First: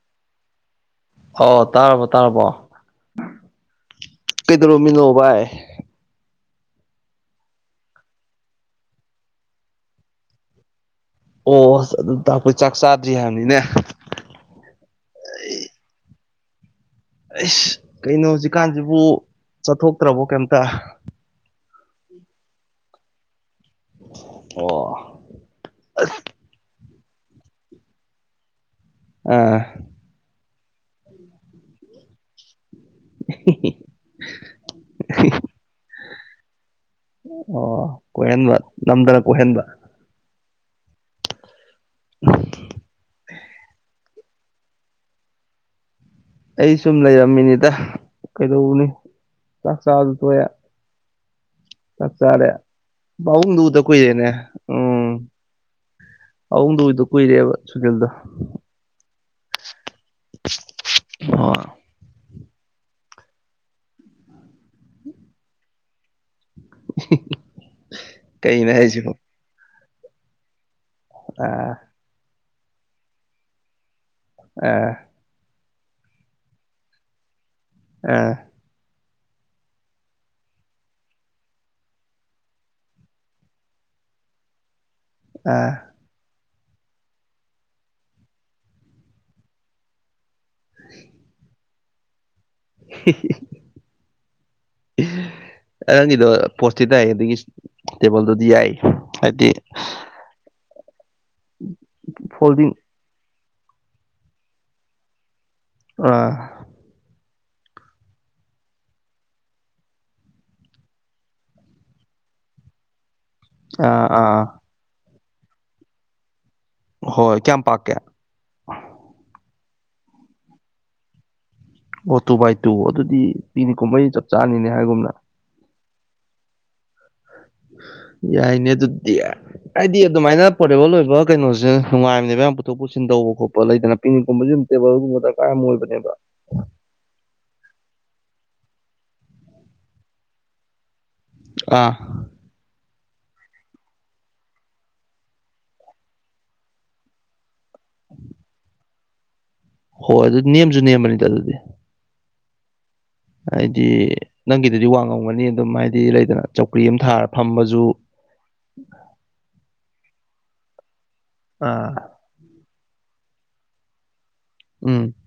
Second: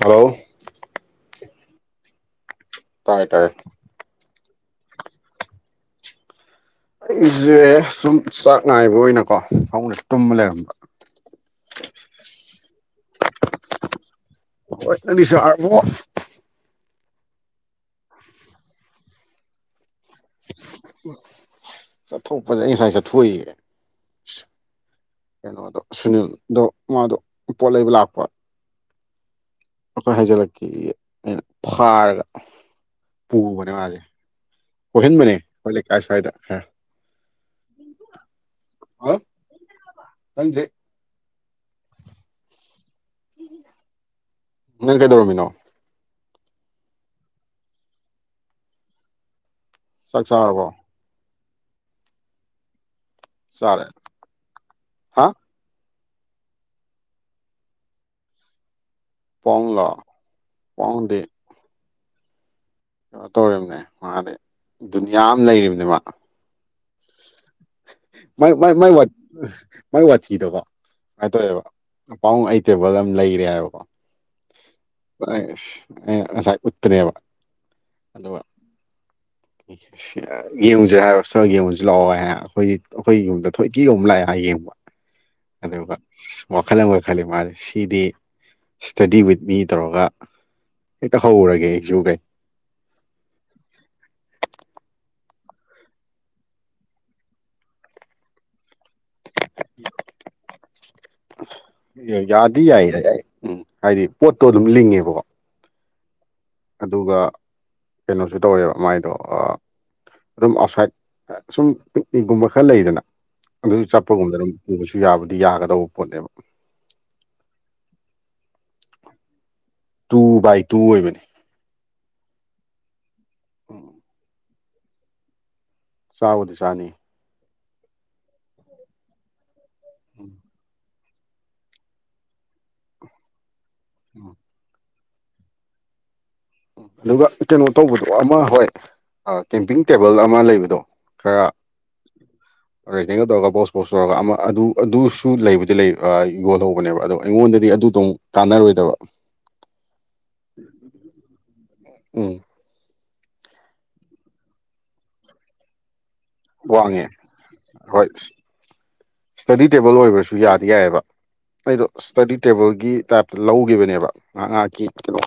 Hello ꯑꯣ ꯇꯥꯔꯕꯣ ꯇꯥꯔꯕꯣ ꯇꯥꯏꯦ ꯇꯥꯏ ꯀꯩꯗꯔꯣꯃꯤꯂꯣ ꯚꯥꯏ ꯑꯩꯁꯦ ꯁꯨꯝ ꯆꯥꯛ ꯅꯥꯥꯏꯕ ꯑꯣꯏꯅꯀꯣꯅ ꯇꯨꯝꯕ ꯂꯩꯔꯝꯕ ꯑꯣ ꯑꯁ ꯑꯗꯨ ꯇꯥꯛꯄꯩ ꯆꯥꯛ ꯆꯥꯗ꯭ꯔꯤ ꯍꯥꯏꯕꯅꯤꯅꯦ ꯍꯁꯨ ꯑꯁ ꯀꯩꯅꯣ ꯍꯧꯖꯤꯛꯀꯥꯟꯁꯤꯕꯨ ꯆꯠꯊꯣꯛꯇ꯭ꯔꯕꯣ ꯀꯩꯝꯇ ꯆꯠꯊꯣꯛꯄꯁꯦ ꯑꯩ ꯉꯁꯋꯥꯥꯏ ꯆꯠꯊꯣꯛꯏꯒ ꯑꯣ ꯀꯩꯅꯣꯗꯣ ꯁꯨꯅꯤꯜꯗꯣ ꯃꯥꯗꯣ ꯄꯣꯠ ꯂꯩꯕ ꯂꯥꯛꯄ ꯑ ꯑꯩꯅ ꯐꯥꯔꯒ ꯄꯨꯕꯅꯦ ꯃꯥꯁꯦ ꯑꯣꯏꯣꯏꯍꯟꯕꯅꯦ ꯑꯩꯈꯣꯏ ꯂꯩꯀꯥꯏ ꯁ꯭ꯋꯥꯏꯗ ꯈꯔ ꯑꯣ ꯀꯣꯏꯍꯟꯕ ꯅꯝꯗꯅ ꯀꯣꯏꯍꯟꯕ ꯂꯝꯖꯦ ꯎ ꯏ ꯀꯥꯏꯗꯣꯔꯃꯤꯅꯣ ꯑꯩ ꯁꯨꯝ ꯂꯩꯔꯝꯃꯤꯅꯤꯗ ꯀꯩꯗꯧꯕꯅꯤ ꯆꯥꯛ ꯆꯥꯗꯨ ꯊꯣꯛꯑꯦ ꯆꯞ ꯆꯥꯔꯦ ꯄꯥꯕꯨꯡꯗꯨꯗ ꯀꯨꯏꯔꯦꯅꯦ ꯎꯝ ꯑꯗꯏꯗ ꯀꯨꯏꯔꯦꯕ ꯁꯨꯀꯤꯜꯗ ꯄꯥ ꯑ ꯀꯩꯅꯣ ꯇꯧꯔꯤꯕꯅꯦ ꯃꯥꯗꯤ ꯗꯨꯅꯤꯌꯥ ꯑꯃ ꯂꯩꯔꯤꯕꯅꯦ ꯃꯥ ꯃ ꯀꯩꯅꯣ ꯃꯥꯏ ꯋꯥ ꯍꯥꯏꯁꯤꯕꯣ ꯃꯥꯏ ꯋꯥꯊꯤꯗꯀꯣ ꯀꯃꯥꯏꯅ ꯇꯧꯋꯦꯕ ꯑꯥ ꯃꯄꯥꯎ ꯑꯩ ꯇꯦꯕꯜ ꯑꯃ ꯂꯩꯔꯦ ꯍꯥꯏꯕꯀꯣ ꯑꯥ ꯑꯁꯥꯏ ꯄꯨꯠꯇꯦꯕ ꯑ ꯌꯦꯡꯁꯤ꯭ꯔꯦ ꯍꯥꯏꯇ ꯌꯦꯡꯉꯨꯁꯨ ꯂꯥꯛꯑꯣ ꯍꯥꯏ ꯑꯩꯈꯣꯏ ꯑꯩꯈꯣꯏꯒꯤꯒꯨꯝꯕꯗ ꯊꯣꯏꯇꯤꯒꯨꯝ ꯂꯥꯛꯑꯦ ꯍꯥꯏ ꯌꯦꯡꯕ ꯑꯗꯕ ꯋꯥꯈꯜ ꯑꯃꯒ ꯈꯜꯂꯤ ꯃꯥꯁꯦ ꯁꯤꯗꯤ ꯏꯁꯇꯗꯤ ꯋꯤꯠ ꯃꯤ ꯇꯧꯔꯒ ꯍꯦꯛꯇ ꯍꯧꯔꯒꯦ ꯑꯩꯁꯨ ꯀꯩ [unintelligible] ꯑꯉꯥꯡꯒꯤꯗꯣ ꯄꯣꯁꯇꯤ ꯇꯥꯏ ꯑꯗꯨꯗꯒꯤ ꯇꯦꯕꯜꯗꯨꯗꯤ ꯌꯥꯏ ꯍꯥꯏꯗꯤ ꯌꯥꯗꯤ ꯐꯣꯜꯗꯤꯡ ꯌꯥꯏꯌꯦ ꯌꯥꯏ ꯎꯝ ꯍꯥꯏꯗꯤ ꯄꯣꯠꯇꯣ ꯑꯗꯨꯝ ꯂꯤꯡꯉꯦꯕꯀꯣ ꯑ ꯑꯗꯨꯒ ꯀꯩꯅꯣꯁꯨ ꯇꯧꯋꯦꯕ ꯃꯥꯏꯗꯣ ꯑꯗꯨꯝ ꯑꯥꯎꯠꯁꯥꯏꯠ ꯁꯨꯝ ꯄꯤꯛꯅꯤꯛꯒꯨꯝꯕ ꯈꯔ ꯂꯩꯗꯅ ꯑꯗꯨ ꯑꯥ ꯑꯥ ꯆꯠꯄꯒꯨꯝꯗꯅꯝ ꯄꯨꯕꯁꯨ ꯌꯥꯕꯨꯗꯤ ꯌꯥꯒꯗꯧꯕ ꯄꯣꯠꯅꯦꯕ ꯍꯣꯏ ꯀꯌꯥꯝ ꯄꯥꯛꯀꯦ ꯇꯨ ꯕꯥꯏ ꯇꯨ ꯑꯣꯏꯕꯅꯤ ꯑꯣ ꯇꯨ ꯕꯥꯏ ꯇꯨ ꯑꯗꯨꯗꯤ ꯄꯤꯅꯤ ꯀꯨꯝꯕꯩ ꯆꯞ ꯆꯥꯅꯤꯅꯦ ꯍꯥꯏꯒꯨꯝꯅ ꯆꯎꯗꯤ ꯆꯅꯤ ꯏꯏ ꯏꯅꯦ ꯑꯦꯗꯤ ꯑꯗꯨ ꯃꯥꯏꯅ ꯄꯔꯦꯕ ꯂꯣ ꯀꯩꯅꯣꯁꯦ ꯅꯨꯡꯉꯥꯏꯕꯅꯦꯕ ꯌꯥꯝ ꯄꯨꯊꯣꯛ ꯄꯨꯁꯤꯟ ꯇꯧꯕ ꯈꯣꯠꯄ ꯂꯩꯗꯅ ꯄꯤꯅꯤꯛꯀꯨꯝꯕꯁꯨ ꯇꯦꯕꯜ ꯗ ꯀꯥꯏ ꯑꯃꯣꯜꯕꯅꯦꯕ ꯑꯗꯨꯒ ꯀꯩꯅꯣ ꯇꯧꯕꯗꯣ ꯑꯃ ꯍꯣꯏ ꯀꯦꯝꯄꯤꯡ ꯇꯦꯕꯜ ꯑꯃ ꯂꯩꯕꯗꯣ ꯈꯔ ꯑꯥ ꯑꯣꯔꯤꯖꯅꯦꯒ ꯇꯧꯔꯒ ꯕꯣꯁ ꯣꯁ ꯇꯧꯔꯒ ꯑꯃ ꯑꯗꯨ ꯑꯗꯨꯁꯨ ꯂꯩꯕꯨꯗꯤ ꯂꯩ ꯌꯣꯜꯍꯧꯕꯅꯦꯕ ꯑꯗꯣ ꯑꯩꯉꯣꯟꯗꯗꯤ ꯑꯗꯨꯗꯧ ꯀꯥꯟꯅꯔꯣꯏꯗꯕ ꯍꯣꯏ ꯑꯗꯨꯗꯤ ꯅꯤꯌꯝꯁꯨ ꯅꯤꯌꯝꯅꯤꯗ ꯑꯗꯨꯗꯤ ꯎ ꯍꯥꯏꯗꯤ ꯅꯪꯒꯤꯗꯗꯤ ꯋꯥꯡ ꯉꯝꯒꯅꯤ ꯑꯗꯨꯝ ꯍꯥꯏꯗꯤ ꯑꯗꯨꯅ ꯆꯧꯀ꯭ꯔꯤ ꯑꯃ ꯊꯥꯔ ꯐꯝꯕꯁꯨ ꯏꯁꯇꯗꯤ ꯇꯦꯕꯜ ꯑꯣꯏꯕ꯭ꯔꯁꯨ ꯌꯥꯗꯤ ꯌꯥꯏꯑꯕ ꯑꯩꯗꯣ ꯑꯥ ꯏꯁ꯭ꯇꯗꯤ ꯇꯦꯕꯜꯒꯤ ꯇꯥꯏꯞ ꯂꯧꯒꯤꯈꯤꯕꯅꯦꯕ ꯉꯥꯏꯍꯥꯛ ꯉꯥꯏꯍꯥꯛꯀꯤ ꯎꯝ ꯀꯩꯅꯣ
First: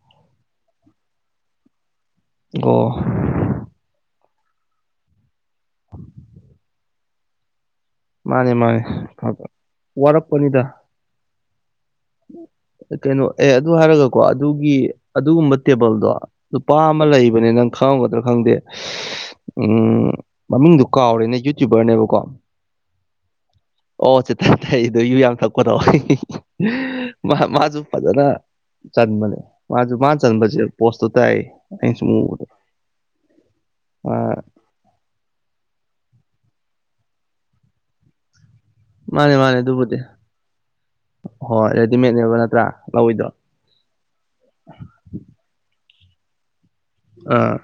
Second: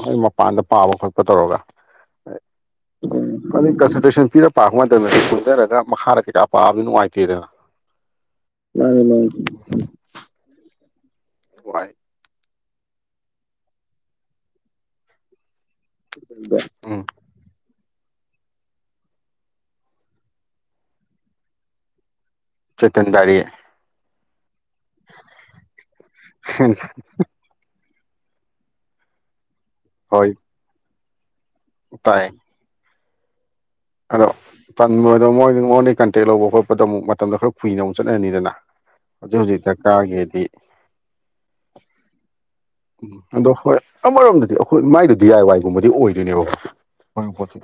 ꯍꯣꯏ ꯃꯄꯥꯟꯗ ꯄꯥꯕ ꯈꯣꯠꯄ ꯇꯧꯔꯒ ꯣ ꯄꯄꯤꯔ ꯄꯥꯄ ꯃꯇꯝꯗ ꯁꯣꯟꯊꯔꯒ ꯃꯈꯥꯗ ꯀꯩꯀꯥ ꯄꯥꯕꯗꯤ ꯅꯨꯡꯉꯥꯏꯇꯦꯗꯅ ꯃꯥꯅꯦ ꯃꯥꯅꯦ ꯋꯥꯔꯛꯄꯅꯤꯗ ꯍꯚꯣꯏ ꯀꯩꯅꯣ ꯑꯦ ꯑꯗꯨ ꯍꯥꯏꯔꯒꯀꯣ ꯑꯗꯨꯒꯤ ꯑꯗꯨꯒꯨꯝꯕ ꯇꯦꯕꯜꯗꯣ ꯂꯨꯄꯥ ꯑꯃ ꯂꯩꯕꯅꯦ ꯅꯪ ꯈꯪꯉꯒꯗ꯭ꯔꯥ ꯈꯪꯗꯦ ꯎꯝ ꯃꯃꯤꯡꯗꯨ ꯀꯥꯎꯔꯦꯅꯦ ꯌꯨꯇ꯭ꯌꯨꯕꯔꯅꯦꯕꯀꯣ ꯆꯦꯇꯟꯗꯥꯔꯤ ꯑꯣ ꯆꯤꯊꯊꯗꯁꯨ ꯌꯥꯝ ꯊꯛꯄꯗꯣ ꯑꯩ ꯃꯥꯁꯨ ꯐꯖꯅ ꯆꯟꯕꯅꯦ ꯃꯥꯁꯨ ꯃꯥꯅ ꯆꯟꯕꯁꯦ ꯄꯣꯁꯇꯣ ꯇꯥꯏ ꯑꯁꯨ ꯃꯗ ꯑꯗꯣ ꯇꯟꯕꯗꯣ ꯃꯣꯏ ꯃꯣꯟꯗꯒꯤ ꯀꯟꯇꯦꯛ ꯂꯧꯕ ꯈꯣꯠꯄꯗꯣ ꯑꯃꯨꯛ ꯃꯇꯝꯗꯣ ꯈꯔ ꯀꯨꯏꯅ ꯑꯃꯨꯛ ꯆꯠꯅꯅꯤꯗꯅ ꯃꯥꯅꯦ ꯃꯥꯅꯦ ꯑꯗꯨꯕꯨꯗꯤ ꯍꯣꯏ ꯔꯦꯗꯤꯃꯦꯗꯅꯦꯕ ꯅꯠꯇ꯭ꯔꯥ ꯎꯝ ꯂꯧꯋꯤꯗꯣ ꯑꯗꯣ ꯍꯣꯏ ꯑꯃꯔꯣꯝꯗꯗꯤ ꯑꯩꯈꯣꯏ ꯃꯥꯏꯗꯨ ꯗꯤ ꯑꯥꯏ ꯋꯥꯏꯒꯨꯝꯕꯗꯤ ꯑꯣꯏꯗꯣꯏꯅꯦꯕ ꯄꯣꯠ ꯑꯥ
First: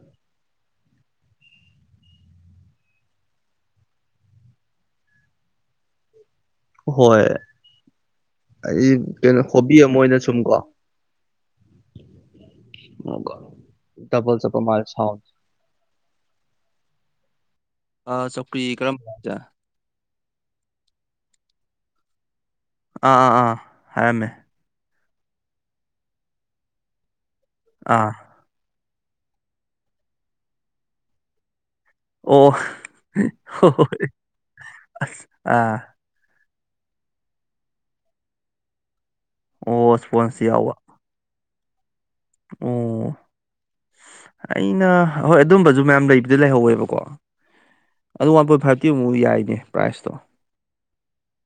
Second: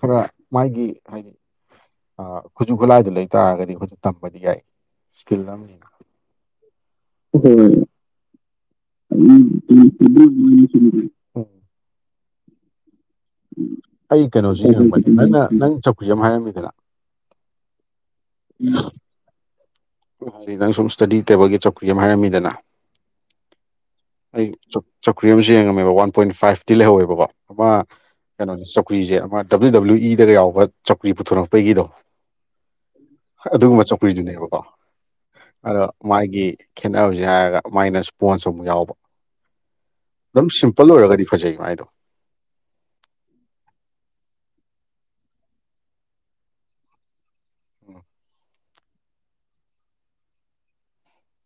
ꯈꯔ ꯃꯥꯒꯤ ꯍꯥꯏꯗꯤ ꯈꯨꯠꯁꯨ ꯈꯨꯠꯂꯥꯏꯗꯨ ꯂꯩ ꯇꯥꯔꯒꯗꯤ ꯑꯩꯁꯨ ꯇꯝꯕꯗꯤ ꯌꯥꯏ ꯏꯁꯀꯤꯜ ꯑꯝꯅꯤꯅ ꯍꯣꯏ ꯑꯩ ꯀꯩꯅꯣ ꯍꯣꯕꯤ ꯑꯃ ꯑꯣꯏꯅ ꯎ ꯁꯨꯝꯀꯣ [unintelligible] ꯑꯩ ꯗꯕꯜ ꯆꯠꯄ ꯀꯩꯅꯣꯁꯤ ꯃꯥꯜꯂꯦ ꯈꯪꯕꯅꯤ ꯁꯥꯎꯟ ꯅꯪꯅ ꯅꯪ ꯆꯧꯀꯤ ꯑꯃ ꯍꯥꯏꯔꯝꯃꯤꯗꯅ ꯑꯥ ꯆꯧꯀ꯭ꯔꯤ ꯀꯔꯝꯕ ꯍꯥꯏꯗꯤ ꯅꯪ ꯁꯨꯝ ꯏꯁꯇꯗꯤ ꯇꯦꯕꯜꯒꯤ ꯆꯧꯀ꯭ꯔꯤ ꯑꯃ ꯍꯥꯏꯔꯝꯃꯤꯗꯅ ꯑꯥ ꯑꯥ ꯑꯥ ꯍꯥꯏꯔꯝꯃꯦ ꯆꯧꯀ꯭ꯔꯤ ꯑꯃꯁꯨ ꯌꯦꯡꯉꯝꯃꯦꯕ ꯋꯥꯟ ꯄꯣꯏꯟ ꯐꯥꯏꯚꯇꯤ ꯂꯩꯍꯧꯋꯦꯕꯀꯣ ꯑꯃ ꯑꯥ ꯆꯧꯀ꯭ꯔꯤꯁꯦ ꯑꯃ ꯗꯕ꯭ꯂꯤꯎ ꯗꯕ꯭ꯂꯤꯎ ꯏꯗ ꯌꯥꯎꯕ ꯆꯧꯀ꯭ꯔꯤ ꯄꯨꯊꯣꯔꯛꯄꯒꯤꯗꯣ ꯑꯣ ꯍꯣꯏ ꯑꯗꯨꯒꯨꯝꯕ ꯍꯣꯏ ꯆꯧꯀ꯭ꯔꯤꯗꯨꯅꯦꯕꯀꯣ ꯑꯁ ꯑꯥ ꯑꯗꯣ ꯃꯥꯒꯤ ꯈꯦꯠꯅꯕꯁꯦ ꯍꯥꯏꯔꯒ ꯃꯥꯏꯅ ꯏꯁꯄꯣꯟꯁ ꯑꯃꯨꯛ ꯌꯥꯎꯕ ꯑꯣ ꯏꯁꯄꯣꯟꯁꯁꯨ ꯑꯗꯨꯝ ꯌꯥꯎꯕ ꯁꯤꯝꯄꯜ ꯑꯣꯏꯔꯒꯗꯤ ꯐꯖꯩ ꯃꯥꯏꯗꯣ ꯑꯣ ꯑꯩꯅ ꯍꯣꯏ ꯑꯗꯨꯝꯕꯁꯨ ꯃꯌꯥꯝ ꯂꯩꯕꯗꯤ ꯂꯩꯍꯧꯋꯦꯕꯀꯣ ꯑꯗꯨ ꯋꯥꯟ ꯄꯣꯏꯟ ꯐꯥꯏꯚꯇꯤ ꯑꯃꯨ ꯌꯥꯏꯅꯦ ꯄ꯭ꯔꯥꯏꯖꯇꯣ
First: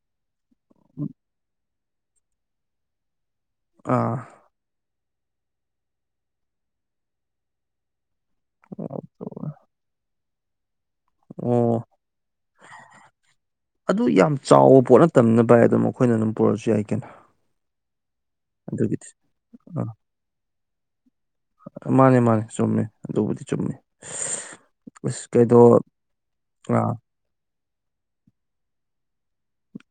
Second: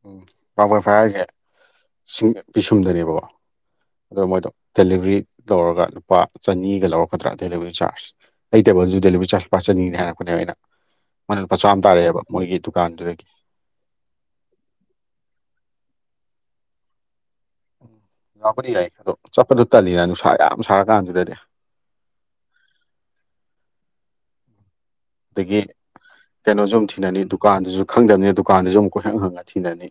ꯎꯝ ꯄꯥꯕꯣꯏ ꯐꯥꯏ ꯍꯥꯏꯁꯦ ꯁꯤꯡ ꯄꯤꯁꯨꯝꯗꯅꯦꯕꯀꯣ ꯑꯥ ꯑꯗꯣ ꯃꯣꯏꯗꯣ ꯗꯦꯂꯤꯚꯔꯤ ꯇꯧꯔꯒ ꯂꯨꯄꯥ ꯆꯅꯤꯒ ꯂꯧꯔꯛꯀꯗ꯭ꯔꯥ ꯗꯦꯂꯤꯚꯔꯤ ꯆꯥꯔꯖ ꯑꯩ ꯇꯦꯕꯜꯁꯨ ꯗꯦꯂꯤꯚꯔꯤ ꯆꯥꯔꯖ ꯄꯥꯛ ꯆꯅꯤ ꯍꯥꯏꯔꯛꯄꯅꯦꯕ ꯑꯩꯅ ꯃꯅꯠ ꯃꯆꯥ ꯑꯣ ꯑꯃ ꯇꯥꯔꯛꯑꯦꯕ ꯃꯣꯏꯒꯤ ꯗꯨꯀꯥꯟꯗꯨꯗꯒꯤ ꯇꯝꯅꯕ ꯍꯥꯏ ꯑꯗꯨꯝ ꯃꯈꯣꯏꯅ ꯑꯗꯨꯝ ꯄꯨꯔꯛꯁꯨ ꯌꯥꯏ ꯀꯩꯅ ꯎꯝ ꯌꯥꯎꯕꯗꯤ ꯌꯥꯏ ꯑꯗꯣ ꯆꯠꯄꯗꯣ ꯑꯥ ꯇꯜꯂꯤ ꯅꯨꯡꯁꯥ ꯌꯥꯝ ꯁꯥꯔ ꯀꯥꯟꯗꯨꯗꯗꯤ ꯃꯥꯅꯦ ꯃꯥꯅꯦ ꯆꯨꯝꯃꯦ ꯑꯗꯨꯕꯨꯗꯤ ꯆꯨꯝꯃꯦ ꯑꯁ ꯀꯩꯗꯣ ꯗꯒꯤ ꯀꯩꯅꯣꯁꯨ ꯑꯗꯨꯝ ꯑꯥ ꯊꯤꯅꯅꯤ ꯗꯨꯀꯥꯟꯗꯁꯨ ꯈꯪꯗꯕꯅꯤ ꯗꯨꯀꯥꯟꯗꯁꯨ ꯑꯗꯨꯝ ꯀꯣꯏꯍꯪ ꯍꯪꯉꯅꯤ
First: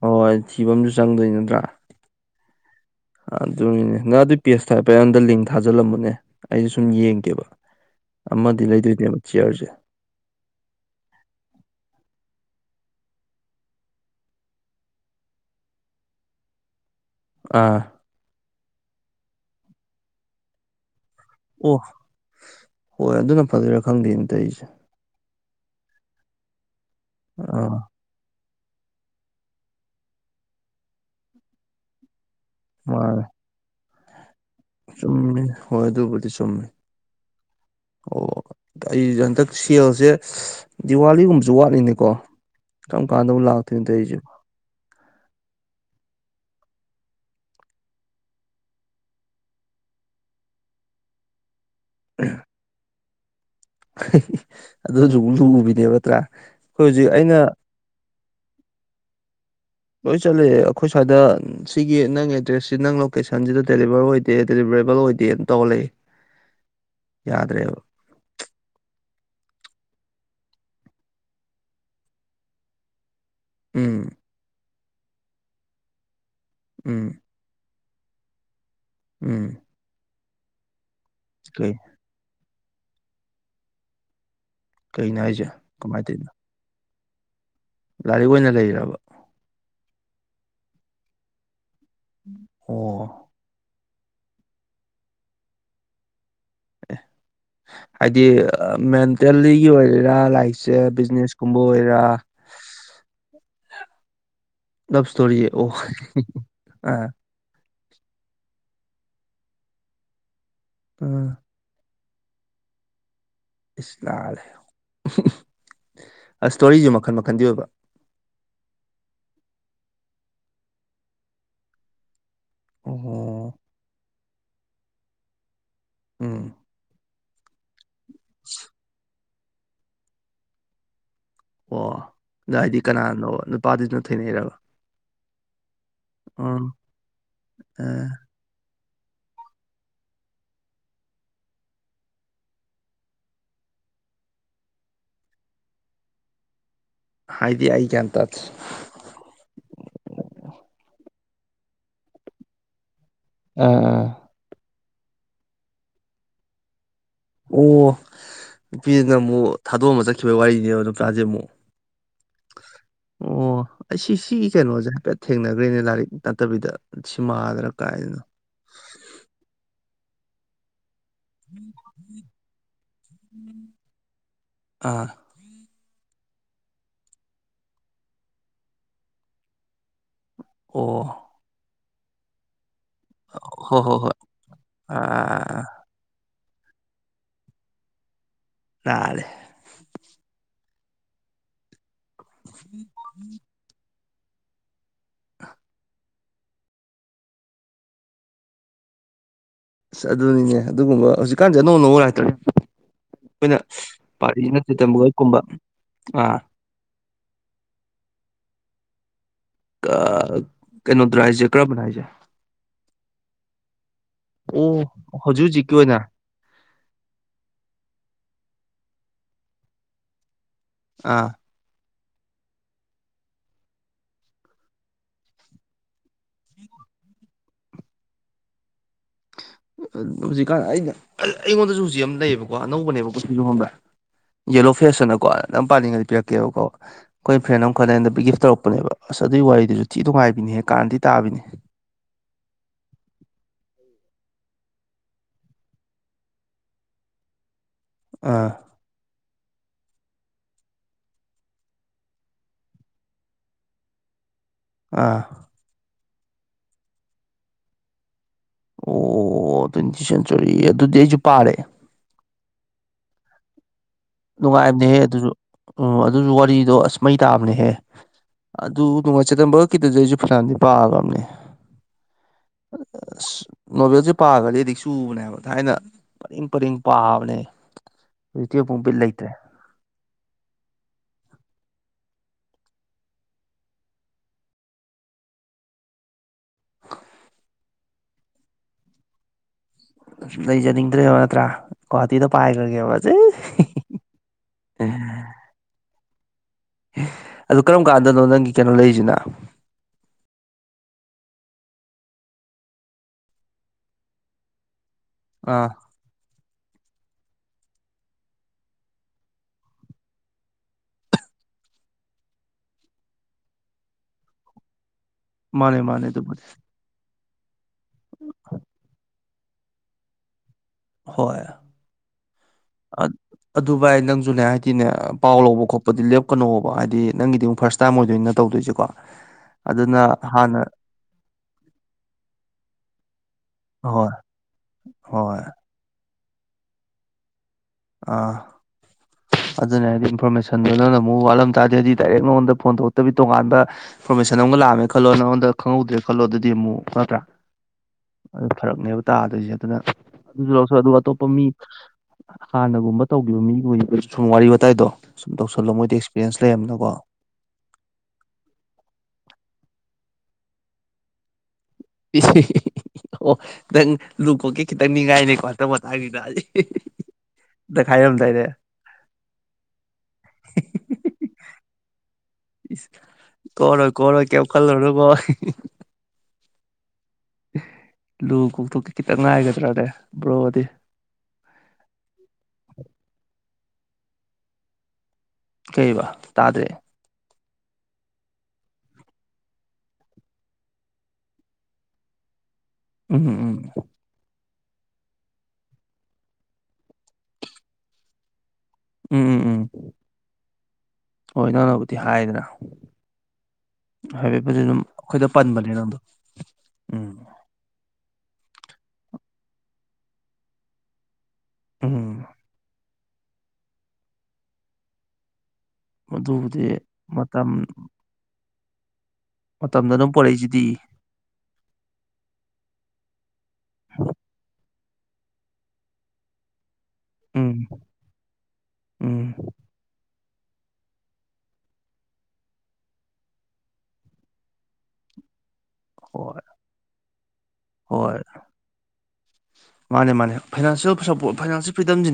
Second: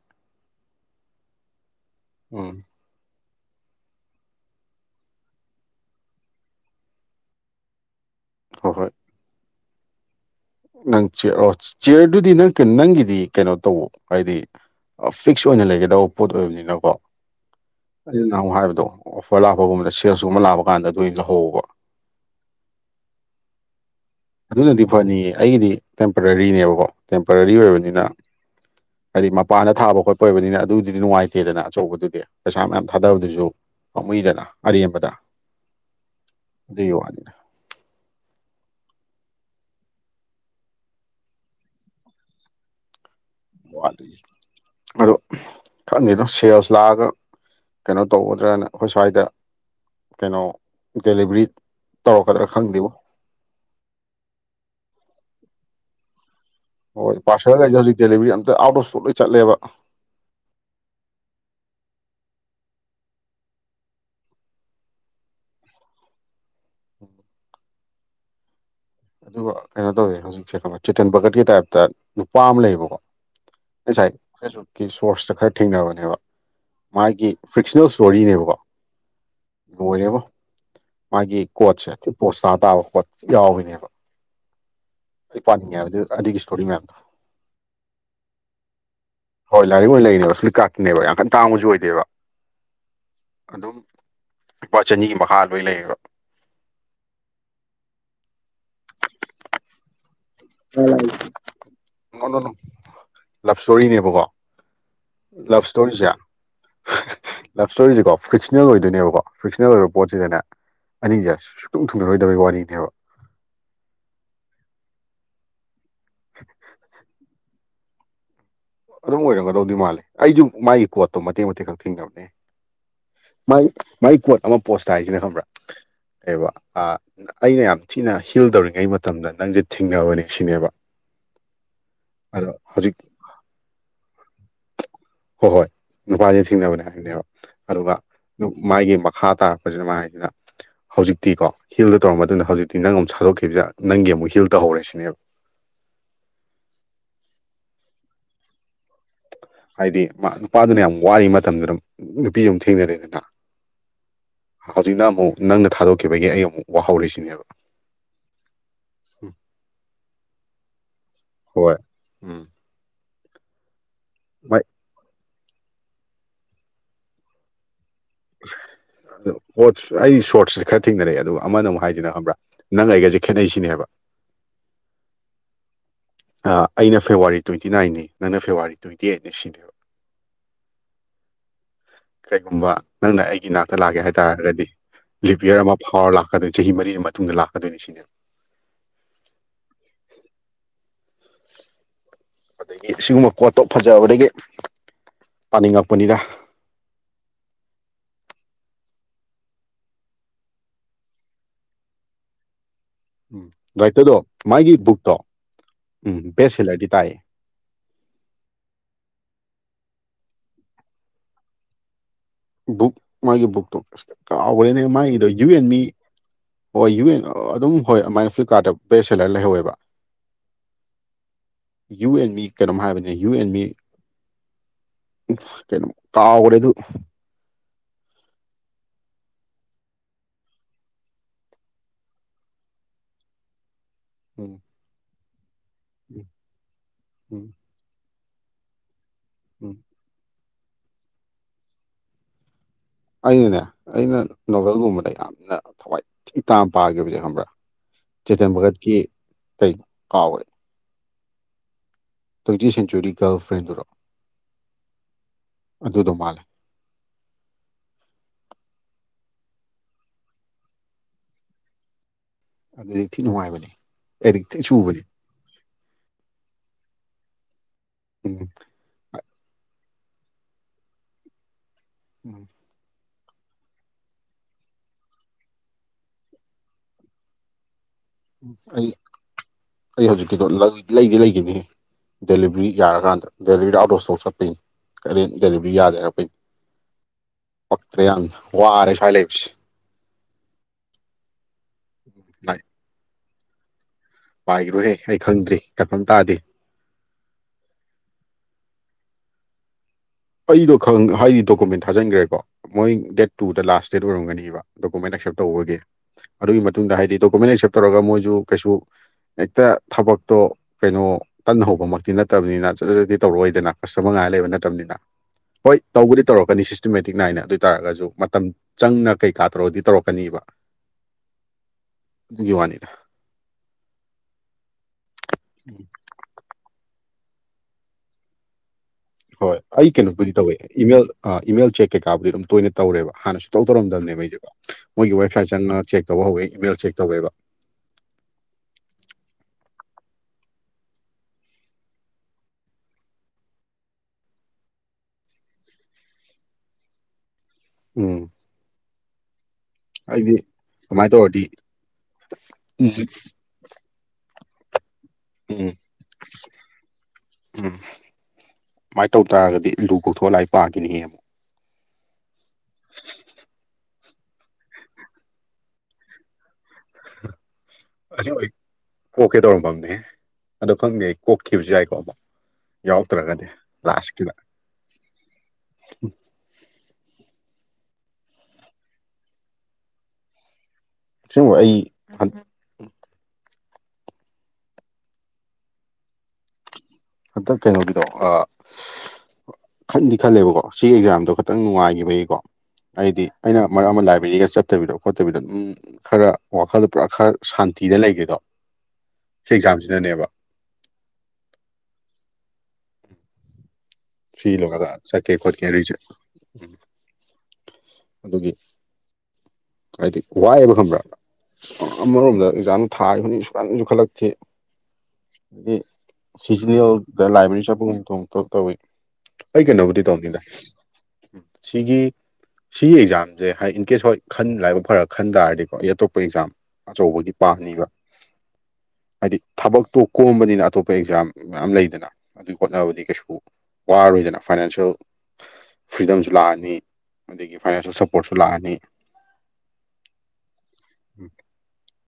ꯍꯣꯏꯣꯏ ꯊꯤꯕꯝꯁꯨ ꯆꯪꯗꯣꯏ ꯅꯠꯇ꯭ꯔꯥ ꯑꯗꯨꯅꯤꯅꯦ ꯉꯥ ꯑꯗꯨꯒꯤ ꯄꯦꯖꯇ ꯍꯥꯏꯐꯦꯠ ꯑꯗ ꯂꯤꯡ ꯊꯥꯖꯤꯜꯂꯝꯃꯣꯅꯦ ꯑꯩꯁꯦ ꯁꯨꯝ ꯌꯦꯡꯒꯦꯕ ꯑꯃꯗꯤ ꯂꯩꯗꯣꯏꯅꯦꯕ ꯆꯤꯌꯥꯔꯁꯦ ꯅꯪ ꯆ ꯑꯣ ꯆꯤꯌꯔꯗꯨꯗꯤ ꯅꯪ ꯅꯪꯒꯤꯗꯤ ꯀꯩꯅꯣ ꯇꯧꯑꯣ ꯍꯥꯏꯗꯤ ꯐꯤꯛꯁ ꯑꯣꯏꯅ ꯂꯩꯒꯗꯕ ꯄꯣꯠ ꯑꯣꯏꯕꯅꯤꯅꯀꯣ ꯑꯥ ꯑꯩꯅ ꯅꯍꯨ ꯍꯥꯏꯕꯗꯣ ꯑꯣꯐꯔ ꯂꯥꯛꯄꯒꯨꯝꯕꯗ ꯁꯦꯜꯁꯒꯨꯝꯕ ꯂꯥꯛꯄ ꯀꯥꯟꯗ ꯑꯣ ꯍꯣꯏ ꯑꯗꯨꯅ ꯐꯗꯨꯏꯔꯥ ꯈꯪꯗꯦ ꯑꯗꯨꯅꯗꯤ ꯐꯅꯤꯌꯦ ꯑꯩꯒꯤꯗꯤ ꯇꯦꯝꯄꯔꯔꯤꯅꯦꯕꯀꯣ ꯇꯦꯝꯄꯔꯔꯤ ꯑꯥ ꯑꯣꯏꯕꯅꯤꯅ ꯍꯥꯏꯗꯤ ꯃꯄꯥꯟꯗ ꯊꯥꯕ ꯈꯣꯠꯄ ꯑꯣꯏꯕꯅꯤꯅ ꯑꯗꯨꯗꯨꯗꯤ ꯅꯨꯡꯉꯥꯏꯇꯦꯗꯅ ꯑꯆꯧꯕꯗꯨꯗꯤ ꯄꯩꯁꯥ ꯃꯌꯥꯝ ꯊꯥꯗꯕꯗꯨꯁꯨ ꯄꯥꯥꯃꯨꯏꯗꯅ ꯆꯨꯝꯃꯦ ꯍꯣꯏ ꯑꯗꯨꯕꯨꯗꯤ ꯆꯨꯝꯃꯦ ꯑꯣ ꯑꯩꯁ ꯍꯟꯗꯛ ꯁꯦꯜꯁꯦ ꯗꯤꯋꯥꯂꯤꯒꯨꯝꯕꯁꯨ ꯋꯥꯠꯂꯤꯅꯦꯀꯣ ꯀꯥꯟꯗꯨ ꯂꯥꯛꯇꯦꯟ ꯇꯧꯋꯤꯖꯤꯕꯣ ꯈꯛꯅꯤꯗ ꯁꯦꯜꯁ ꯂꯥꯛꯑꯒ ꯀꯩꯅꯣ ꯇꯧꯒꯗ꯭ꯔꯅ ꯑꯈꯣꯏ ꯁ꯭ꯋꯥꯏꯗ ꯀꯩꯅꯣ ꯗꯦꯂꯤꯚ꯭ꯔꯤ ꯇꯧꯔꯛꯀꯗ꯭ꯔꯥ ꯈꯪꯗꯦꯕꯣ ꯍ ꯑꯗꯨꯖꯨ ꯃꯨꯛ ꯁꯨꯎ ꯎꯕꯤꯗꯦꯕ ꯅꯦꯠꯇ꯭ꯔꯥ ꯍꯣꯏ ꯄꯥꯔꯁꯦꯜꯒꯩꯁꯦ ꯍꯧꯖꯤꯛ ꯗꯦꯂꯤꯕꯔꯤ ꯑꯝꯇ ꯑꯥꯎꯠ ꯑꯣꯐ ꯏꯁꯇꯣꯛ ꯂꯣꯏ ꯆꯠꯂꯦꯕ ꯂꯣꯏ ꯆꯠꯂꯦ ꯑꯈꯣꯏ ꯁ꯭ꯋꯥꯏꯗ ꯁꯤꯒꯤ ꯅꯪ ꯑꯦꯗ꯭ꯔꯦꯁꯁꯤ ꯅꯪ ꯂꯣꯀꯦꯁꯟꯁꯤꯗ ꯗꯦꯂꯤꯚꯔ ꯑꯣꯏꯗꯦ ꯗꯦꯂꯤꯚꯔ ꯔꯦꯕꯜ ꯑꯣꯏꯗꯦꯅ ꯇꯧ ꯂꯩ ꯌꯥꯗ꯭ꯔꯦꯕ ꯑꯗꯨꯒ ꯀꯩꯅꯣ ꯇꯧꯋꯦ ꯍꯧꯖꯤꯛꯁꯦ ꯆꯦꯇꯟ ꯕꯀꯠꯀꯤ ꯇꯥꯏꯞꯇ ꯅꯨꯄꯥ ꯑꯝ ꯂꯩꯌꯦꯕꯀꯣ ꯎꯝ ꯉꯁꯥꯏ ꯐꯦꯁꯕꯨꯛꯀꯤ ꯁꯣꯔꯁꯇ ꯈꯔ ꯊꯦꯡꯅꯕꯅꯦꯕ ꯎꯝ ꯃꯥꯒꯤ ꯐ꯭ꯔꯤꯛꯁꯅꯦꯜ ꯇꯣꯔꯤꯅꯦꯕꯀꯣ ꯎꯝ ꯂꯣꯏꯔꯦꯕꯣ ꯃꯥꯒꯤ ꯀꯩ ꯀꯣꯠꯁꯦ ꯄꯣꯁ ꯇꯥ ꯇꯥꯕ ꯈꯣꯠ ꯌꯥꯎꯋꯤꯅꯦꯕ ꯀꯩꯅꯣ [unintelligible] ꯍꯥꯏꯁꯦ ꯀꯃꯥꯏꯅ ꯇꯧꯔꯤꯅꯣ ꯗꯤꯁ ꯒꯣ ꯔꯤ ꯃꯌꯥꯝ ꯗꯨ ꯂꯥꯏꯔꯤꯛ ꯑꯣꯏꯅ ꯂꯩꯔꯕ ꯂꯥꯏꯔꯤꯛ ꯑꯣꯏꯅ ꯂꯩꯔꯤꯕ ꯐꯂꯤꯞ ꯀꯥꯀꯤꯅꯦꯕ ꯌꯥꯝꯈꯟ ꯇꯥꯡꯕꯁꯨ ꯑꯣꯏꯗꯦꯕ ꯑꯣ ꯑꯗꯨꯝ ꯂꯨꯄꯥ ꯆꯅꯤꯒꯤ ꯃꯈꯥ ꯂꯣꯏ ꯂꯩꯌꯦꯕ ꯍꯥꯏꯗꯤ ꯃꯦꯟꯇꯦꯜꯂꯤꯒꯤ ꯑꯣꯏꯒꯔꯥ ꯂꯥꯏ ꯑꯩꯁꯦ ꯕꯤꯖꯤꯅꯦꯁ ꯀꯨꯝꯕ ꯑꯣꯏꯔ ꯁꯣꯔꯤꯅꯦꯕꯀꯣ ꯂꯕ ꯁꯇꯣꯔꯤ ꯑꯣ ꯑ ꯂꯞ ꯏꯁꯇꯣꯔꯤꯁꯦꯀꯣ ꯐꯤꯛꯁꯅꯦꯜ ꯑꯣꯏꯗꯣꯏꯅꯦꯕꯀꯣ ꯐꯤꯛꯁꯅꯦꯜ ꯑꯣꯏꯕ ꯄꯣꯠꯁꯤꯗꯅꯦ ꯑꯅꯤꯁꯦ ꯑꯥ ꯁꯨ ꯐꯪꯗꯔꯣꯏꯗꯕꯒꯤ ꯋꯥꯔꯤꯅꯦꯕ ꯏꯁ ꯂꯥ ꯑꯁ ꯏꯁꯇꯣꯔꯤꯁꯨ ꯃꯈꯟ ꯃꯈꯟꯗꯤ ꯑꯣꯏꯕ ꯑꯗꯨꯝ ꯑꯣꯏꯔꯝꯒꯗꯧꯗꯤ ꯃꯥꯜꯂꯦ ꯑꯩꯁꯨ ꯃꯥꯒꯤ ꯀꯣꯠꯇꯣ ꯃꯇꯦꯛ ꯃꯇꯦꯛ ꯈꯛ ꯊꯦꯡꯅꯕꯅꯦ ꯑꯣ ꯃꯥꯏ ꯃꯥꯏ ꯀꯣꯠ ꯑꯃ ꯄꯣꯁꯇ ꯍꯥꯏꯁꯤꯅ ꯈꯪꯕ꯭ꯔꯥ ꯑꯦꯕ ꯎꯝ ꯑꯩꯅ ꯌꯥꯝ ꯊꯤꯅ ꯍꯤꯜ ꯇꯧꯔꯤꯉꯩ ꯃꯇꯝꯗ ꯅꯪꯁꯦ ꯊꯦꯡꯅꯕꯅꯤ ꯁꯤꯅꯦꯕ ꯑꯣ ꯒꯥꯥꯏꯗꯤ ꯀꯅꯥꯅꯣ ꯅꯨꯄꯥꯗꯨꯁꯨꯅ ꯊꯦꯡꯅꯩꯔꯕ ꯍꯣꯏ ꯍꯣꯏ ꯅꯨꯄꯥꯁꯦ ꯑꯥ ꯊꯤꯡꯅꯕꯅꯦ ꯍꯥꯏꯕꯅꯦꯕ ꯑꯗꯨꯒ ꯑꯥ ꯃꯥꯒꯤ ꯃꯈꯥ ꯇꯥꯔꯛꯄꯁꯤꯅ ꯃꯥ ꯍꯥꯏꯁꯤꯅ ꯍꯧꯖꯤꯛꯇꯤꯀꯣ ꯍꯤꯜꯗ ꯇꯧꯔ ꯃꯇꯨꯡꯗ ꯍꯧꯖꯤꯛꯇꯤ ꯅꯪ ꯑꯃꯨꯛ ꯁꯥꯗꯣꯛꯈꯤꯕꯁꯤꯗ ꯅꯪꯒꯤ ꯑꯃꯨꯛ ꯍꯤꯜ ꯇꯧ ꯍꯧꯧꯔꯦꯁꯤꯅꯦꯕ ꯍꯥꯏꯗꯤ ꯀ ꯇ ꯍꯥꯏꯗꯤ ꯅꯨꯄꯥꯗꯨꯅ ꯌꯥꯝ ꯋꯥꯔꯤ ꯃꯇꯝꯗꯨꯅ ꯅꯨꯄꯤꯁꯨ ꯑꯃꯝ ꯊꯦꯡꯅꯔꯦꯗꯅ ꯑ ꯑꯥ ꯍꯧꯖꯤꯛꯅ ꯑꯃꯨꯛ ꯅꯪꯅ ꯊꯥꯗꯣꯛꯈꯤꯕꯒꯤ ꯑꯩ ꯑꯃꯨꯛ ꯋꯥꯍꯧꯔꯤꯁꯤ ꯑꯣ ꯅꯨꯄꯤꯗꯨꯅ ꯑꯃꯨꯛ ꯊꯥꯗꯣꯛꯑꯒ ꯆꯠꯈꯤꯕꯒꯤ ꯋꯥꯔꯤꯅꯦꯕ ꯅꯨꯄꯥꯁꯦ ꯑꯃꯨꯛ ꯍꯣꯏ ꯎꯝ ꯑꯣ ꯑꯩ ꯁꯤ ꯁꯤꯒꯤ ꯀꯩꯅꯣꯁꯦ ꯍꯥꯏꯐꯦꯠ ꯊꯦꯡꯅꯈ꯭ꯔꯦꯅꯦ ꯂꯥꯏꯔꯤꯛ ꯅꯠꯇꯕꯤꯗ ꯁꯤ ꯃꯥꯗ꯭ꯔꯥ ꯀꯥꯏꯗꯅ ꯑꯩ ꯁꯣꯔꯠꯁꯦ ꯈꯥꯏ ꯊꯦꯡꯅꯔꯛꯑꯦ ꯑꯗꯨ ꯑꯃꯅ ꯑꯃꯨꯛ ꯍꯥꯏꯁꯤꯅ ꯈꯪꯕ꯭ꯔꯥ ꯅꯪ ꯑꯩꯒꯁꯦ ꯈꯦꯠꯅꯩꯁꯤꯅꯦꯕ ꯑꯥ ꯑꯩꯅ ꯐꯦꯕꯋꯥꯔꯤ ꯇ꯭ꯋꯦꯟꯇꯤ ꯅꯥꯏꯅꯤ ꯅꯪꯅ ꯐꯦꯕꯋꯥꯔꯤ ꯇ꯭ꯋꯦꯟꯇꯤ ꯑꯩꯠꯅꯦ ꯁꯤꯅꯦꯕ ꯑꯣ ꯀꯩꯒꯨꯝꯕ ꯅꯪꯅ ꯑꯩꯒꯤ ꯍꯣ ꯅꯥꯛꯇ ꯍꯣ ꯂꯥꯛꯒꯦ ꯍꯣꯏ ꯍꯥꯏꯇꯥꯥꯔꯒꯗꯤ ꯂꯤꯄꯤꯌꯔ ꯑꯥ ꯑꯃ ꯐꯥꯎꯔ ꯂꯥꯛ ꯂꯥꯛꯀꯗꯣꯏꯅꯤ ꯆꯍꯤ ꯃꯔꯤꯒꯤ ꯃꯇꯨꯡꯗ ꯂꯥꯛꯀꯗꯣꯏꯅꯤ ꯁꯤꯅꯦ ꯂꯥꯔ ꯑꯗꯒꯤ ꯁꯤꯒꯨꯝꯕ ꯄꯣꯠꯇꯣ ꯐꯖꯕꯗꯒꯤ ꯄꯥꯅꯤꯡꯉꯛꯄꯅꯤꯅ ꯑꯁ ꯑꯗꯨꯅꯤꯅꯦ ꯑꯗꯨꯒꯨꯝꯕ ꯍꯧꯖꯤꯛꯀꯥꯟꯁꯦ ꯑꯅꯧ ꯑꯅꯧ ꯍꯥꯏꯇꯥꯔꯦ ꯑꯩꯈꯣꯏꯅ ꯄꯥꯔꯤꯁꯤꯅ ꯆꯇꯝꯕꯒꯣꯏ ꯀꯨꯝꯕ ꯑꯥ [inaudible] ꯑ ꯀꯩꯅꯣ ꯗ꯭ꯔꯥꯏꯁꯦ ꯀ ꯅꯥꯏꯁꯦ ꯕꯨꯛ ꯃꯥꯒꯤ ꯑꯣ ꯕꯨꯛꯇꯣꯔꯦꯅꯦ ꯍꯧꯖꯤꯛ ꯃꯥꯒꯤꯗꯣ ꯌꯨ ꯑꯦꯟ ꯍꯧꯖꯤꯛꯀꯤ ꯃꯤ ꯑꯣꯏꯅ ꯍꯣꯏ ꯌꯨ ꯑꯦꯟ ꯑꯗꯨꯝ ꯍꯣꯏ ꯑꯗꯨꯃꯥꯏꯅ ꯐ꯭ꯂꯤꯞꯀꯥꯔꯠꯇ ꯕꯦꯁ ꯁꯦꯂꯔ ꯂꯩꯍꯧꯋꯦꯕ ꯑꯥ ꯌꯨ ꯑꯦꯟ ꯃꯤ ꯀꯔꯝ ꯍꯥꯏꯕꯅꯤ ꯌꯨ ꯑꯦꯟ ꯃꯤ ꯀꯩꯅꯣ ꯀꯥꯥꯎꯒꯔꯦ ꯑꯗꯨ ꯍꯧꯖꯤꯛꯀꯥꯟ ꯑꯩꯅ ꯑꯩꯉꯣꯟꯗꯁꯨ ꯍꯧꯖꯤꯛ ꯌꯥꯝ ꯂꯩꯌꯦꯕꯀꯣ ꯑꯅꯧꯕꯅꯦꯕ ꯀꯣꯁꯨ ꯈꯕ꯭ꯔꯥ ꯌꯦꯂꯣ ꯐꯦꯁꯇꯅꯀꯣ ꯅꯪ ꯄꯥꯅꯤꯡꯉꯗꯤ ꯄꯤꯔꯛꯀꯦꯕꯀꯣ ꯑꯩꯈꯣꯏ ꯐ꯭ꯔꯦꯟ ꯑꯃꯈꯛꯉꯗ ꯒꯤꯐ ꯇꯧꯔꯛꯄꯅꯦꯕ ꯑꯁ ꯑꯗꯨꯏ ꯋꯥꯔꯤꯗꯨꯁꯨ ꯊꯤ ꯅꯨꯡꯉꯥꯏꯕꯤꯅꯤ ꯍꯦꯛ ꯀꯥꯟꯅꯗꯤ ꯇꯥꯕꯤꯅꯤ ꯑꯩꯅꯅꯦ ꯑꯩꯅ ꯅꯣꯚꯦꯜꯒꯨꯝꯕꯗ ꯌꯥꯝꯅ ꯊꯋꯥꯏ ꯏ ꯇ ꯄꯥꯈꯤꯕꯁꯦ ꯈꯪꯕ꯭ꯔꯥ ꯆꯇꯦꯝ ꯑꯥ ꯚꯥꯒꯠꯀꯤ ꯇ ꯀꯥꯎ꯭ꯔꯦ ꯇ꯭ꯋꯦꯟꯇꯤ ꯁꯦꯟꯆꯨꯔꯤ ꯒ ꯐ꯭ꯔꯦꯟꯗꯨꯔꯣ ꯑꯥ ꯑꯗꯨꯗꯣ ꯃꯥꯜꯂꯦ ꯑꯣ ꯇ꯭ꯋꯦꯟꯇꯤ ꯁꯦꯟꯆꯨꯔꯤ ꯑꯗꯨꯗꯤ ꯑꯩꯁꯨ ꯄꯥꯔꯦ ꯑꯗꯨꯗꯤ ꯊꯤ ꯅꯨꯡꯉꯥꯏꯕꯅꯦ ꯅꯨꯡꯉꯥꯏꯕꯅꯦꯍꯦ ꯑꯗꯨꯁꯨ ꯎ ꯑꯗꯨꯁꯨ ꯋꯥꯔꯤꯗꯣ ꯑꯁ ꯃꯩ ꯇꯥꯕꯅꯦꯍꯦ ꯑꯗꯨ ꯅꯨꯡꯉꯥꯏꯆꯗꯕ ꯀꯈꯤꯇꯗ ꯑꯩꯁꯨ ꯐꯅꯥꯟꯗꯤ ꯄꯥꯒꯕꯅꯦ ꯎꯝ ꯑꯁ ꯅꯣꯚꯦꯜꯁꯦ ꯄꯥꯒꯗꯤꯗꯤꯛ ꯆꯨꯕꯅꯦꯕ ꯊꯥꯏꯅ ꯄꯔꯤꯡ ꯄꯔꯤꯡ ꯄꯥꯕꯅꯦ ꯇ [unintelligible] ꯑꯩ ꯑꯩ ꯍꯧꯖꯤꯛꯀꯤꯗꯣ ꯂꯩꯗꯤ ꯂꯩꯈꯤꯅꯤ ꯗꯦꯂꯤꯕꯔꯤ ꯌꯥꯔꯀꯥꯟꯗ ꯗꯦꯂꯤꯕꯔꯤ ꯑꯥꯎꯠ ꯑꯣꯐ ꯏꯁꯇꯣꯛ ꯆꯠꯄꯩꯅꯤ ꯀꯔꯤꯦꯟ ꯗꯦꯂꯤꯕꯔꯤ ꯌꯥꯗꯦꯔꯛꯄꯩꯅꯤ ꯌꯥ ꯋꯥꯔꯦ ꯁꯥꯏꯂꯦꯁ ꯂꯩꯖꯅꯤꯡꯗ꯭ꯔꯦꯕ ꯅꯠꯇ꯭ꯔꯥ ꯒꯨꯍꯥꯇꯤꯗꯣ ꯄꯥꯏꯈ꯭ꯔꯒꯦꯕꯁꯦ ꯄꯥꯏꯈ꯭ꯔꯣꯍꯦ ꯑꯩ ꯈꯪꯗ꯭ꯔꯤ ꯀꯟꯐꯝ ꯇꯥꯗꯦ ꯑꯗꯨ ꯀꯔꯝ ꯀꯥꯟꯗꯅꯣ ꯅꯪꯒꯤ ꯀꯩꯅꯣ ꯂꯩꯔꯤꯁꯤꯅ ꯑꯩꯗꯣ ꯈ ꯍꯥꯏꯗꯤ ꯗꯣꯀꯨꯃꯦꯟ ꯊꯥꯖꯤꯟꯈ꯭ꯔꯦꯀꯣ ꯃꯣꯏ ꯗꯦꯠ ꯇꯨꯗ ꯂꯥꯁ ꯗꯦꯠ ꯑꯣꯏꯔꯝꯒꯅꯦꯕ ꯗꯣꯀꯨꯃꯦꯟ ꯑꯦꯛꯁꯦꯞ ꯑꯥ ꯇꯧꯕꯒꯤ ꯑꯗꯨꯒꯤ ꯃꯇꯨꯡꯗ ꯍꯥꯏꯗꯤ ꯗꯣꯀꯨꯃꯦꯟ ꯑꯦꯛꯁꯦꯞ ꯇꯧꯔꯒ ꯃꯣꯏꯁꯨ ꯀꯩꯁꯨ ꯍꯦꯛꯇ ꯊꯕꯛꯇꯣ ꯀꯩꯅꯣ ꯇꯟꯅꯍꯧꯕ ꯑꯧꯕꯃꯛꯇꯤ ꯅꯠꯇꯕꯅꯤꯅ ꯆꯠ ꯆꯠꯗꯤ ꯇꯧꯔꯛꯑꯣꯏꯗꯅ ꯀꯁꯇꯃꯔ ꯉꯥꯏ ꯂꯩꯕ ꯅꯠꯇꯕꯅꯤꯅ ꯍꯣꯏ ꯃꯥꯅꯦ ꯃꯥꯅꯦ ꯇꯧꯕꯗꯤ ꯑꯗꯨꯕꯨꯗꯤ ꯇꯧꯔꯛꯀꯅꯤ ꯁꯤꯁꯇꯦꯃꯦꯇ ꯊꯥꯔꯇꯤꯛ ꯅꯥꯏꯅ ꯑꯗꯨ ꯑꯣꯏ ꯇꯥꯔꯒꯁꯨ ꯃꯇꯝ ꯆꯪꯅ ꯀꯩꯀꯥ ꯇꯧꯔꯒꯗꯤ ꯇꯧꯔꯛꯀꯅꯤꯕ ꯍꯣꯏ ꯑꯗꯨ ꯚꯥꯏ ꯅꯪꯁꯨꯅꯦ ꯍꯥꯏꯗꯤꯅꯦ ꯄꯥꯎ ꯂꯧꯕ ꯈꯣꯠꯄꯗꯤ ꯂꯦꯞꯀꯅꯣꯕ ꯍꯥꯏꯗꯤ ꯅꯪꯒꯤꯗꯤ ꯑꯃꯨ ꯐꯥꯔꯁ ꯇꯥꯏꯝ ꯑꯣꯏꯗꯣꯏꯅ ꯇꯧꯗꯣꯏꯁꯁꯤꯀꯣ ꯍꯣꯏ ꯑꯩ ꯀꯩꯅꯣꯕꯨꯗꯤ ꯇꯧꯋꯦ ꯏꯃꯦꯜ ꯏꯃꯦꯜ ꯆꯦꯛ ꯀꯩꯀꯥꯕꯨꯗꯤ ꯑꯗꯨꯝ ꯇꯣꯏꯅ ꯇꯧꯔꯦꯕ ꯍꯥꯟꯅꯁꯨ ꯇꯧ ꯍꯣꯏ ꯇꯧꯔꯝꯗꯕꯅꯦꯕ ꯑꯩꯁꯦꯀꯣ ꯃꯣꯏꯒꯤ ꯍꯣꯏ ꯋꯦꯕꯁꯥꯏꯠꯁ ꯆꯦꯛ ꯇꯧꯕ ꯍꯧꯋꯦ ꯏꯃꯦꯜ ꯆꯦꯛ ꯇꯧꯋꯦꯕ ꯑꯥ ꯑꯗꯨꯅ ꯍꯥꯏꯗꯤ ꯏꯟꯐꯣꯔꯃꯦꯁꯟꯗꯨ ꯅꯅ ꯑꯃꯨꯛ ꯋꯥꯠꯂꯝ ꯇꯔꯗꯤ ꯗꯥꯏꯔꯦꯛ ꯅꯉꯣꯟꯗ ꯐꯣꯟ ꯊꯣꯛꯧꯛꯇꯕ ꯇꯣꯉꯥꯟꯕ ꯏꯟꯐꯣꯔꯃꯦꯁꯟ ꯑꯃ ꯂꯥꯛꯑꯃꯦ ꯈꯜꯂꯣ ꯅꯉꯣꯟꯗ ꯈꯪꯍꯧꯗ꯭ꯔꯦ ꯈꯜꯂꯣ ꯑꯗꯨꯗꯤ ꯑꯃꯨꯛ ꯅꯠꯇ꯭ꯔꯥ ꯑꯗꯨ ꯐꯔꯛꯅꯦꯕ ꯇꯥꯗꯣꯏꯁꯦ ꯑꯗꯨꯅ ꯑꯗꯨꯁꯨ ꯂꯧꯁꯤ ꯑꯗꯨꯒ ꯑꯇꯣꯞꯄ ꯃꯤ ꯍꯥꯟꯅꯒꯨꯝꯕ ꯇꯧꯈꯤꯕ ꯃꯤꯒꯤ ꯑꯣꯏꯕ ꯁꯨꯝ ꯋꯥꯔꯤ ꯋꯥꯇꯥꯏꯗꯣ ꯁꯨꯝ ꯇꯧꯁꯜꯂꯣ ꯎꯝ ꯃꯣꯏꯗꯤ ꯑꯦꯛꯁꯄꯤꯔꯤꯌꯦꯟꯁ ꯂꯩꯔꯝꯅꯀꯣ ꯎꯝ ꯑꯗꯨꯃꯥꯏꯅ ꯇꯧ ꯇꯥꯔꯒꯗꯤ ꯂꯨ ꯀꯧꯊꯣꯛꯂꯥꯏ ꯄꯥꯈꯤꯅꯤꯍꯦ ꯑꯃꯨꯛ ꯑꯣ ꯈꯤꯇꯪ ꯂꯨ ꯀꯣꯛꯀꯦ ꯈꯤꯇꯪ ꯅꯤꯡꯉꯥꯏꯅꯤꯀꯣ ꯑꯪ ꯃꯇꯥꯡꯒꯤꯗ ꯗ ꯈꯥꯏ ꯑꯃ ꯊꯅꯦ ꯀꯣꯛꯀꯦ ꯇꯧꯔꯝꯐꯝꯅꯦ ꯑꯗꯣ ꯈꯪꯗꯦ ꯀꯣꯛꯈꯤꯕꯁꯨ ꯌꯥꯏꯀꯣꯕꯣ ꯀꯣꯔꯣ ꯀꯣꯔꯔꯣꯏ ꯀꯦ ꯀꯜ ꯂꯔꯅꯨꯀꯣ ꯂꯨ ꯀꯣꯛꯊꯣꯛꯀ ꯈꯤꯇꯪ ꯉꯥꯏꯒꯗ꯭ꯔꯅꯦ ꯕ꯭ꯔꯣꯗꯤ ꯁꯤꯕ ꯑꯩ ꯀꯩꯕ ꯇꯥꯗ꯭ꯔꯦ ꯍꯟꯇ ꯀꯩꯅꯣꯒꯤꯗꯣ ꯑ ꯈꯟꯗꯤ ꯈꯜꯂꯦꯕꯀꯣ ꯁꯤꯒꯤ ꯑꯦꯛꯖꯥꯝꯗꯣ ꯈꯤꯇꯪ ꯅꯨꯡꯉꯥꯏꯈꯤꯕꯒꯤꯀꯣ ꯎꯝ ꯑꯩꯗꯤ ꯎꯝ ꯎꯝ ꯑꯩꯅ ꯃꯔꯛ ꯑꯃ ꯂꯥꯏꯕ꯭ꯔꯦꯔꯤꯒ ꯆꯠ ꯐꯠꯇꯕꯤꯗꯣ ꯈꯣꯠꯇꯕꯤꯗꯣ ꯑꯗꯨꯝ ꯈꯔ ꯋꯥꯈꯜꯗ ꯄꯨꯔꯥ ꯈꯔ ꯁꯥꯟꯇꯤꯗ ꯂꯩꯒꯦꯗꯣ ꯎꯝ ꯎꯝ ꯎꯝ ꯍꯣꯏ ꯅꯅꯕꯨꯗꯤ ꯍꯥꯏꯗ꯭ꯔꯥ ꯍꯥꯏꯐꯦꯠꯄꯗꯤ ꯑꯗꯨꯝ ꯑꯩꯈꯣꯏꯗ ꯄꯟꯕꯅꯦ ꯅꯪꯗꯣ ꯎꯝ ꯑꯗꯨꯒꯤ ꯍꯥꯏꯗꯤ ꯋꯥꯏꯑꯕ ꯈꯪꯕ꯭ꯔꯥ ꯎꯝ ꯑꯃꯔꯣꯝꯗ ꯏꯀꯖꯝ ꯊꯥꯏ ꯍꯅꯤ ꯁꯨꯀꯥꯟ ꯖꯨꯈꯂꯛꯇꯦ꯫ ꯑꯗꯒꯤ ꯑꯗꯨꯕꯨꯗꯤ ꯁꯤꯖꯤꯅꯦꯜꯗ ꯃꯇꯝ ꯂꯥꯏꯕꯅꯤ ꯆꯐ ꯊꯣꯛꯣꯡ ꯇꯧꯋꯤ ꯑꯩ ꯃꯇꯝꯗ ꯀꯩꯅꯣꯕꯨꯗꯤ ꯑꯗꯨꯝ ꯇꯧꯅꯤꯗ ꯄꯣꯔꯛꯏꯁꯤꯗꯤ ꯁꯤꯒꯤ ꯁꯤꯒꯤ ꯑꯦꯛꯖꯥꯝꯁꯦ ꯍꯥꯏ ꯏꯟ ꯀꯦꯁ ꯍꯣꯏ ꯈꯟ ꯂꯥꯏꯕꯛ ꯐꯔ ꯈꯟ ꯇꯥꯔꯗꯤ ꯑꯩ ꯑꯇꯣꯞꯄ ꯑꯦꯛꯖꯥꯝ ꯑꯆꯧꯕꯒꯤ ꯎꯝ ꯄꯥꯝꯅꯤꯕ ꯎꯝ ꯍꯥꯏꯗꯤ ꯊꯕꯛꯇꯣ ꯀꯣꯝꯕꯅꯤꯅ ꯑꯇꯣꯞꯄ ꯑꯦꯛꯖꯥꯝ ꯃꯌꯥꯝ ꯂꯩꯗꯅ ꯑꯗꯨꯏ ꯍꯣꯠꯅꯕꯗꯤ ꯀꯩꯁꯨ ꯋꯥꯔꯣꯏꯗꯅ ꯐꯥꯏꯅꯥꯟꯁꯤꯌꯦꯦꯜ ꯐ꯭ꯔꯤꯗꯝꯁꯨ ꯍꯣꯏ ꯂꯥꯛꯑꯅꯤ ꯑꯗꯒꯤ ꯐꯥꯏꯅꯥꯟꯁꯤꯌꯦꯦꯜ ꯍꯣꯏ ꯁꯄꯣꯔꯠꯁꯨ ꯂꯥꯛꯑꯅꯤ ꯃꯥꯅꯦ ꯃꯥꯅꯦ ꯐꯥꯏꯅꯥꯟꯁꯤꯌꯦꯜ ꯁꯄꯣꯔ ꯐꯥꯏꯅꯥꯟꯁꯤꯌꯦꯜ ꯐ꯭ꯔꯤꯗꯝꯁꯤꯅꯤ